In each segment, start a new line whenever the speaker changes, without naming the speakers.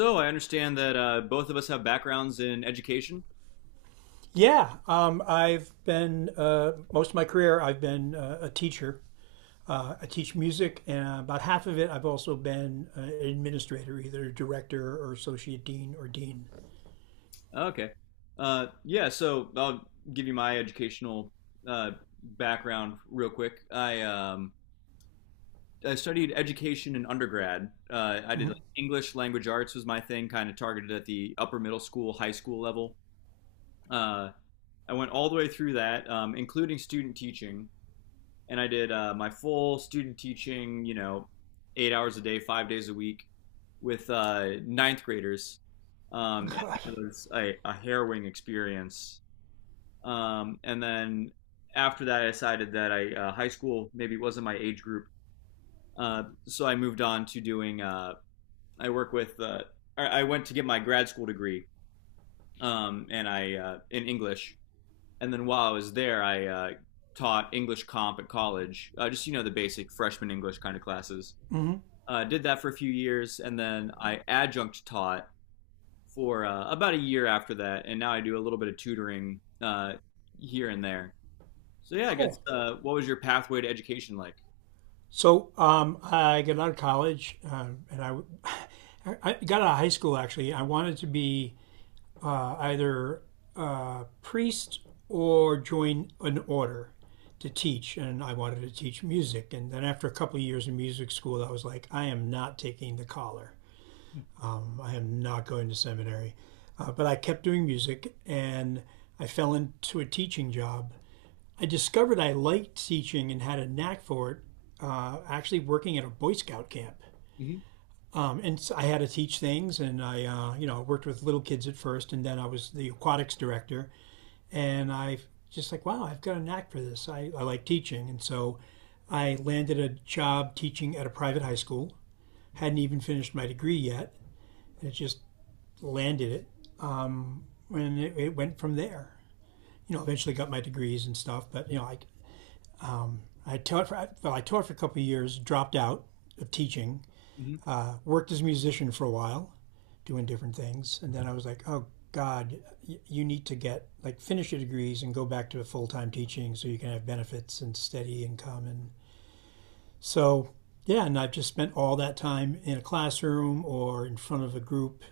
So I understand that both of us have backgrounds in education.
Yeah, I've been most of my career, I've been a teacher. I teach music, and about half of it, I've also been an administrator, either director or associate dean or dean.
Okay. Yeah, so I'll give you my educational uh, background real quick. I studied education in undergrad. I did
Hmm
like English language arts was my thing, kind of targeted at the upper middle school, high school level. Uh, I went all the way through that, including student teaching, and I did my full student teaching, you know, 8 hours a day, 5 days a week with ninth graders. And
God,
it was a harrowing experience. And then after that, I decided that I high school maybe wasn't my age group. So I moved on to doing, I work with, I went to get my grad school degree, and I in English. And then while I was there, I taught English comp at college, just you know the basic freshman English kind of classes.
hmm
Did that for a few years, and then I adjunct taught for about a year after that, and now I do a little bit of tutoring here and there. So yeah, I guess
Cool.
what was your pathway to education like?
So I got out of college, and I, I got out of high school. Actually, I wanted to be either a priest or join an order to teach. And I wanted to teach music. And then after a couple of years in music school, I was like, I am not taking the collar. I am not going to seminary. But I kept doing music and I fell into a teaching job. I discovered I liked teaching and had a knack for it, actually working at a Boy Scout camp.
hmm
And so I had to teach things, and I, worked with little kids at first, and then I was the aquatics director and I just like, wow, I've got a knack for this. I like teaching. And so I landed a job teaching at a private high school. Hadn't even finished my degree yet. It just landed it. Um, and it went from there. You know, eventually got my degrees and stuff. But, you know, I taught for, well, I taught for a couple of years, dropped out of teaching,
hmm
worked as a musician for a while, doing different things. And then I was like, oh God, you need to get like finish your degrees and go back to full time teaching so you can have benefits and steady income. And so, yeah, and I've just spent all that time in a classroom or in front of a group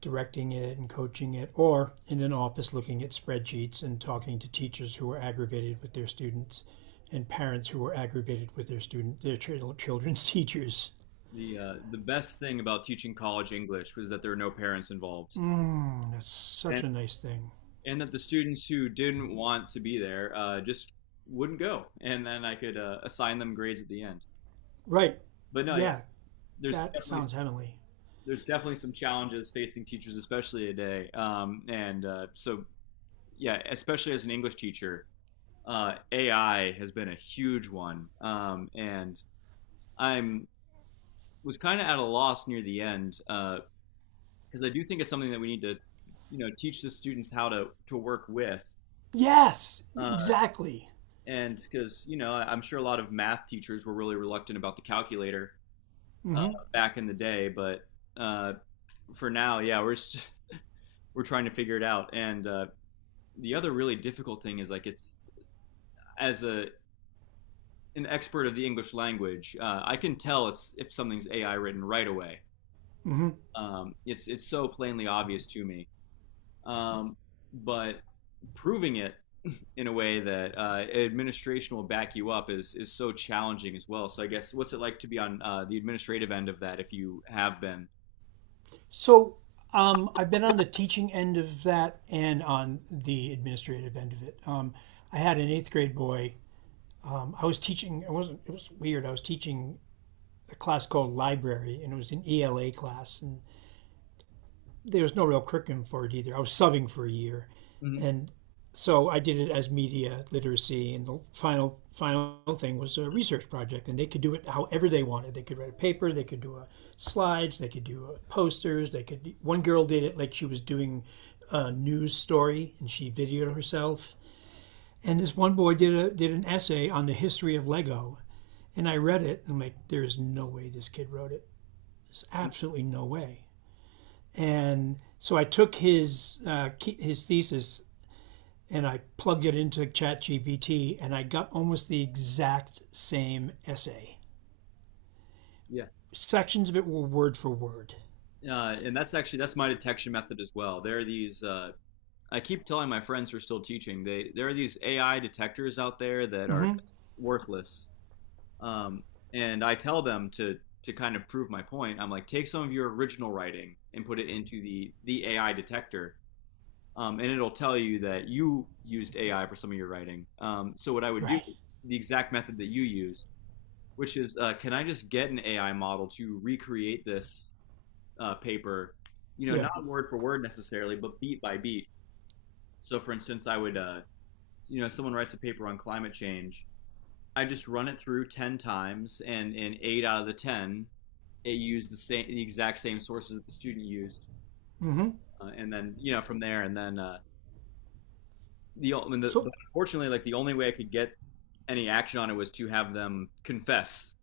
directing it and coaching it, or in an office looking at spreadsheets and talking to teachers who are aggravated with their students and parents who are aggravated with their children's teachers.
The best thing about teaching college English was that there were no parents involved,
Mm, that's such a nice thing.
and that the students who didn't want to be there just wouldn't go, and then I could assign them grades at the end.
Right.
But no, yeah,
Yeah,
there's
that
definitely
sounds heavenly.
there's definitely some challenges facing teachers, especially today. And So yeah, especially as an English teacher, AI has been a huge one, and I'm was kind of at a loss near the end because I do think it's something that we need to you know teach the students how to work with.
Yes,
Um,
exactly.
and because you know I- am sure a lot of math teachers were really reluctant about the calculator uh,
hmm
back in the day, but uh, for now, yeah, we're we're trying to figure it out. And the other really difficult thing is like it's as a an expert of the english language, I can tell it's if something's ai written right away.
hmm
It's so plainly obvious to me. um, but proving it in a way that administration will back you up is so challenging as well. So I guess what's it like to be on the administrative end of that, if you have been?
So I've been on the teaching end of that and on the administrative end of it. I had an eighth grade boy. I was teaching. It wasn't. It was weird. I was teaching a class called library, and it was an ELA class, and there was no real curriculum for it either. I was subbing for a year,
Mm-hmm.
and so I did it as media literacy. And the final thing was a research project, and they could do it however they wanted. They could write a paper, they could do a slides, they could do a posters, they could. One girl did it like she was doing a news story, and she videoed herself. And this one boy did a did an essay on the history of Lego, and I read it, and I'm like, there is no way this kid wrote it. There's absolutely no way. And so I took his thesis and I plugged it into ChatGPT, and I got almost the exact same essay.
Yeah,
Sections of it were word for word.
and that's actually that's my detection method as well. There are these. I keep telling my friends who are still teaching. They there are these AI detectors out there that are worthless. Um, and I tell them to kind of prove my point. I'm like, take some of your original writing and put it into the AI detector, and it'll tell you that you used AI for some of your writing. So what I would do
Right.
is the exact method that you use, which is, can I just get an AI model to recreate this paper? You know,
Yeah.
not word for word necessarily, but beat by beat. So, for instance, I would, you know, someone writes a paper on climate change. I just run it through 10 times, and in 8 out of 10, it used the exact same sources that the student used,
hmm
and then you know from there, and then I mean,
So
unfortunately, like the only way I could get any action on it was to have them confess.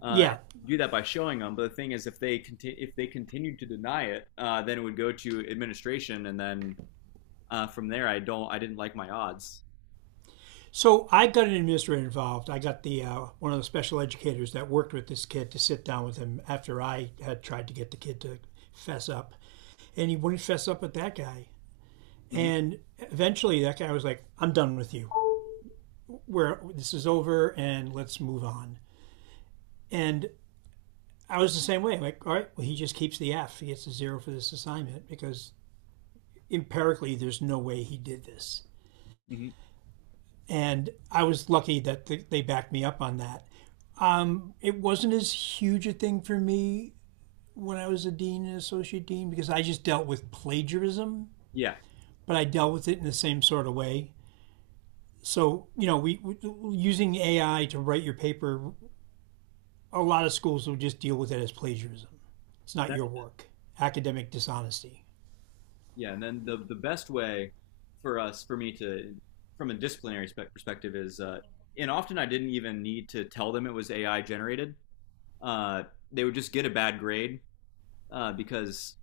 Uh,
yeah.
do that by showing them. But the thing is, if they continued to deny it, then it would go to administration, and then from there, I didn't like my odds.
So I got an administrator involved. I got the one of the special educators that worked with this kid to sit down with him after I had tried to get the kid to fess up, and he wouldn't fess up with that guy.
hmm
And eventually, that guy was like, "I'm done with you. Where this is over and let's move on. And I was the same way. Like, all right, well, he just keeps the F. He gets a zero for this assignment because empirically, there's no way he did this.
hmm
And I was lucky that they backed me up on that. It wasn't as huge a thing for me when I was a dean and associate dean because I just dealt with plagiarism,
Yeah,
but I dealt with it in the same sort of way. So, you know, we using AI to write your paper, a lot of schools will just deal with it as plagiarism. It's not
that,
your work. Academic dishonesty.
yeah. And then the best way for me to, from a disciplinary spec perspective, is, and often I didn't even need to tell them it was AI generated. Uh, they would just get a bad grade because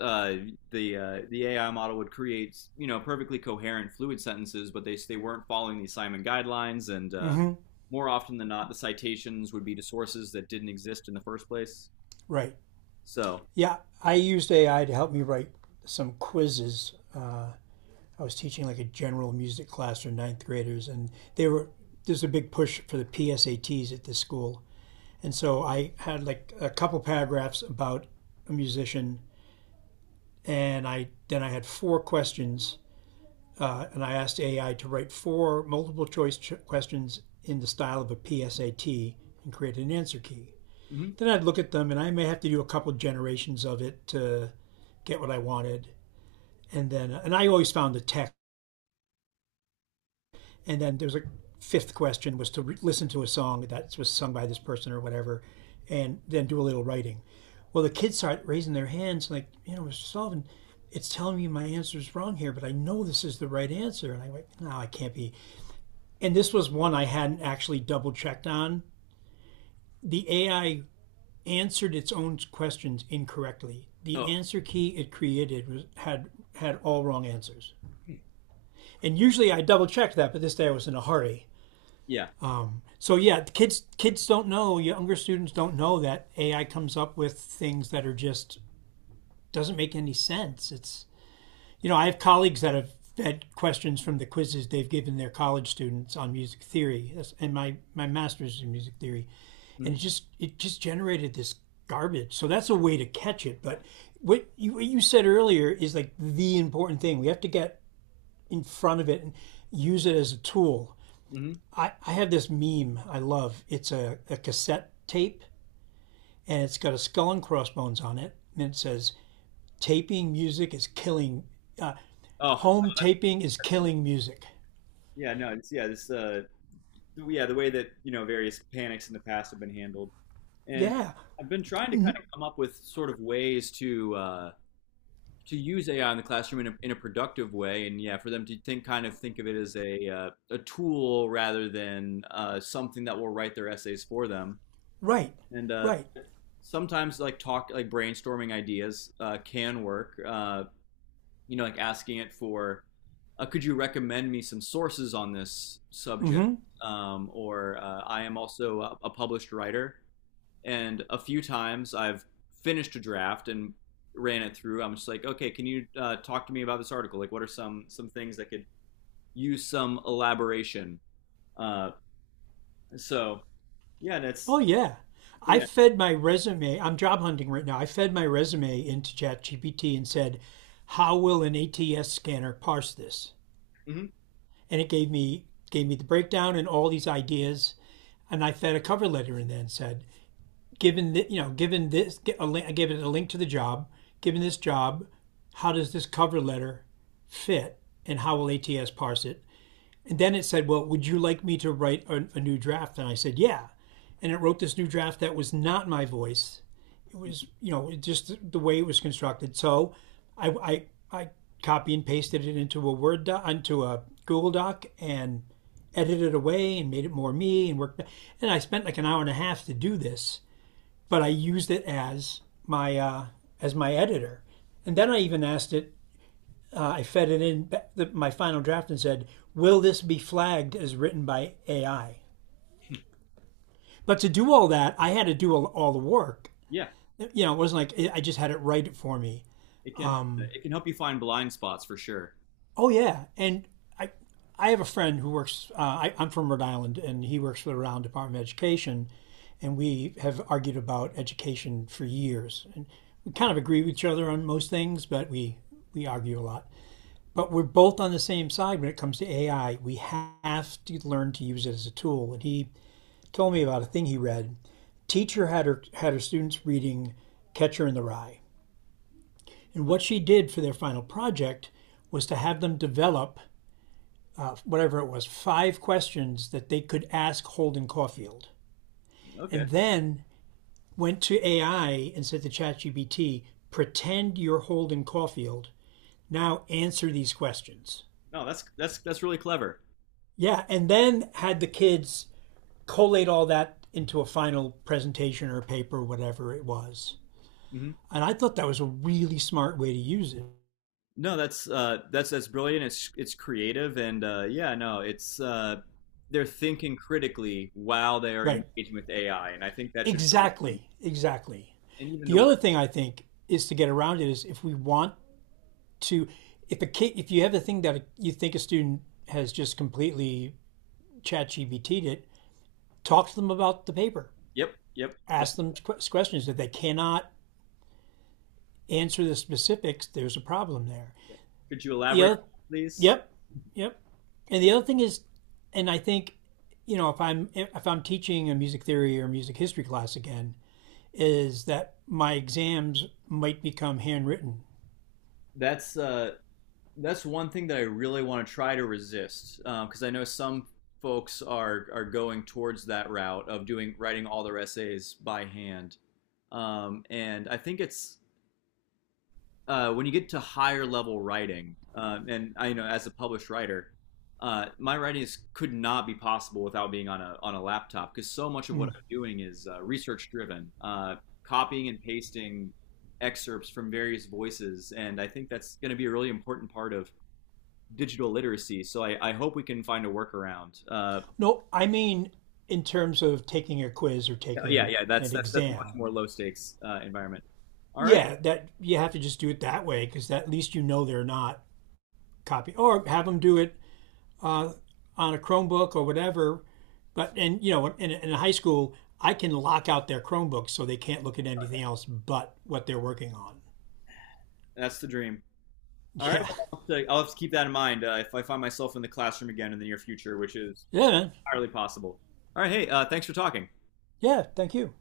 uh, the AI model would create you know perfectly coherent fluid sentences, but they weren't following the assignment guidelines, and
hmm
more often than not, the citations would be to sources that didn't exist in the first place.
Right.
So,
Yeah, I used AI to help me write some quizzes. I was teaching like a general music class for ninth graders, and they were there's a big push for the PSATs at this school, and so I had like a couple paragraphs about a musician, and I had four questions. And I asked AI to write four multiple choice questions in the style of a PSAT and create an answer key.
mhm.
Then I'd look at them, and I may have to do a couple generations of it to get what I wanted. And then, and I always found the text. And then there was a fifth question was to listen to a song that was sung by this person or whatever, and then do a little writing. Well, the kids start raising their hands, like, you know, Mr. Sullivan, it's telling me my answer is wrong here, but I know this is the right answer. And I went, no, I can't be, and this was one I hadn't actually double checked on. The AI answered its own questions incorrectly. The
Oh
answer key it created was, had all wrong answers. And usually I double checked that, but this day I was in a hurry.
yeah,
So yeah, kids don't know, younger students don't know that AI comes up with things that are just doesn't make any sense. It's, you know, I have colleagues that have fed questions from the quizzes they've given their college students on music theory, and my master's in music theory. And
hmm
it just generated this garbage. So that's a way to catch it. But what you said earlier is like the important thing. We have to get in front of it and use it as a tool.
hmm.
I have this meme I love. It's a cassette tape and it's got a skull and crossbones on it. And it says, taping music is killing, uh,
Oh
home taping is killing music.
yeah, no, it's, yeah, this yeah, the way that you know various panics in the past have been handled, and
Yeah,
I've been trying to kind of come up with sort of ways to use AI in the classroom in in a productive way, and yeah, for them to think of it as a tool rather than something that will write their essays for them.
right,
And
right.
sometimes like talk like brainstorming ideas can work. You know, like asking it for, could you recommend me some sources on this subject?
hmm
Or I am also a published writer. And a few times I've finished a draft and ran it through. I'm just like, okay, can you talk to me about this article? Like, what are some things that could use some elaboration? Uh, so, yeah, that's so
Oh yeah. I
yeah,
fed my resume. I'm job hunting right now. I fed my resume into ChatGPT and said, "How will an ATS scanner parse this?"
hmm,
And it gave me the breakdown and all these ideas. And I fed a cover letter in there and said, "Given that, you know, given this, I gave it a link to the job. Given this job, how does this cover letter fit, and how will ATS parse it?" And then it said, well, would you like me to write a new draft? And I said, yeah. And it wrote this new draft that was not my voice. It was, you know, it just the way it was constructed. So I, I, I copy and pasted it into a Word doc, into a Google Doc, and edited away and made it more me and worked. And I spent like an hour and a half to do this, but I used it my uh, as my editor. And
yeah,
then I even asked it, I fed it in my final draft and said, "Will this be flagged as written by AI?" But to do all that, I had to do all the work.
yeah.
You know, it wasn't like I just had it write it for me.
It can help you find blind spots for sure.
Oh yeah, and I I have a friend who works. I'm from Rhode Island, and he works for the Rhode Island Department of Education, and we have argued about education for years. And we kind of agree with each other on most things, but we argue a lot. But we're both on the same side when it comes to AI. We have to learn to use it as a tool. And he told me about a thing he read. Teacher had her students reading Catcher in the Rye, and what she did for their final project was to have them develop, whatever it was, five questions that they could ask Holden Caulfield,
Okay,
and then went to AI and said to ChatGPT, "Pretend you're Holden Caulfield. Now answer these questions."
no, that's that's really clever.
Yeah, and then had the kids collate all that into a final presentation or paper, whatever it was.
Hmm.
And I thought that was a really smart way to use it.
No, that's brilliant. It's creative and, yeah, no, it's they're thinking critically while they are
Right.
engaging with AI, and I think that should really be,
Exactly.
and even the
The
work.
other thing I think is to get around it is if we want to, if a kid, if you have a thing that you think a student has just completely chat GBT'd it, talk to them about the paper.
Yep, yep. No,
Ask them questions. If they cannot answer the specifics, there's a problem there.
yeah. Could you
the
elaborate,
other,
please?
yep, yep. And the other thing is, and I think, you know, if I'm teaching a music theory or music history class again, is that my exams might become handwritten.
That's uh, that's one thing that I really want to try to resist because I know some folks are going towards that route of doing writing all their essays by hand, and I think it's when you get to higher level writing, and I you know as a published writer, my writing is, could not be possible without being on a laptop because so much of what I'm doing is research driven, copying and pasting excerpts from various voices, and I think that's going to be a really important part of digital literacy. So I hope we can find a workaround.
No, I mean in terms of taking a quiz or taking
Yeah, that's
an
that's a much
exam.
more low stakes environment. All right,
Yeah, that you have to just do it that way because at least you know they're not copy or have them do it on a Chromebook or whatever, but and you know in a high school I can lock out their Chromebooks so they can't look at anything else but what they're working on.
that's the dream. All right,
Yeah,
well, I'll have to keep that in mind if I find myself in the classroom again in the near future, which is
yeah, man.
entirely possible. All right, hey, thanks for talking.
Yeah. Thank you.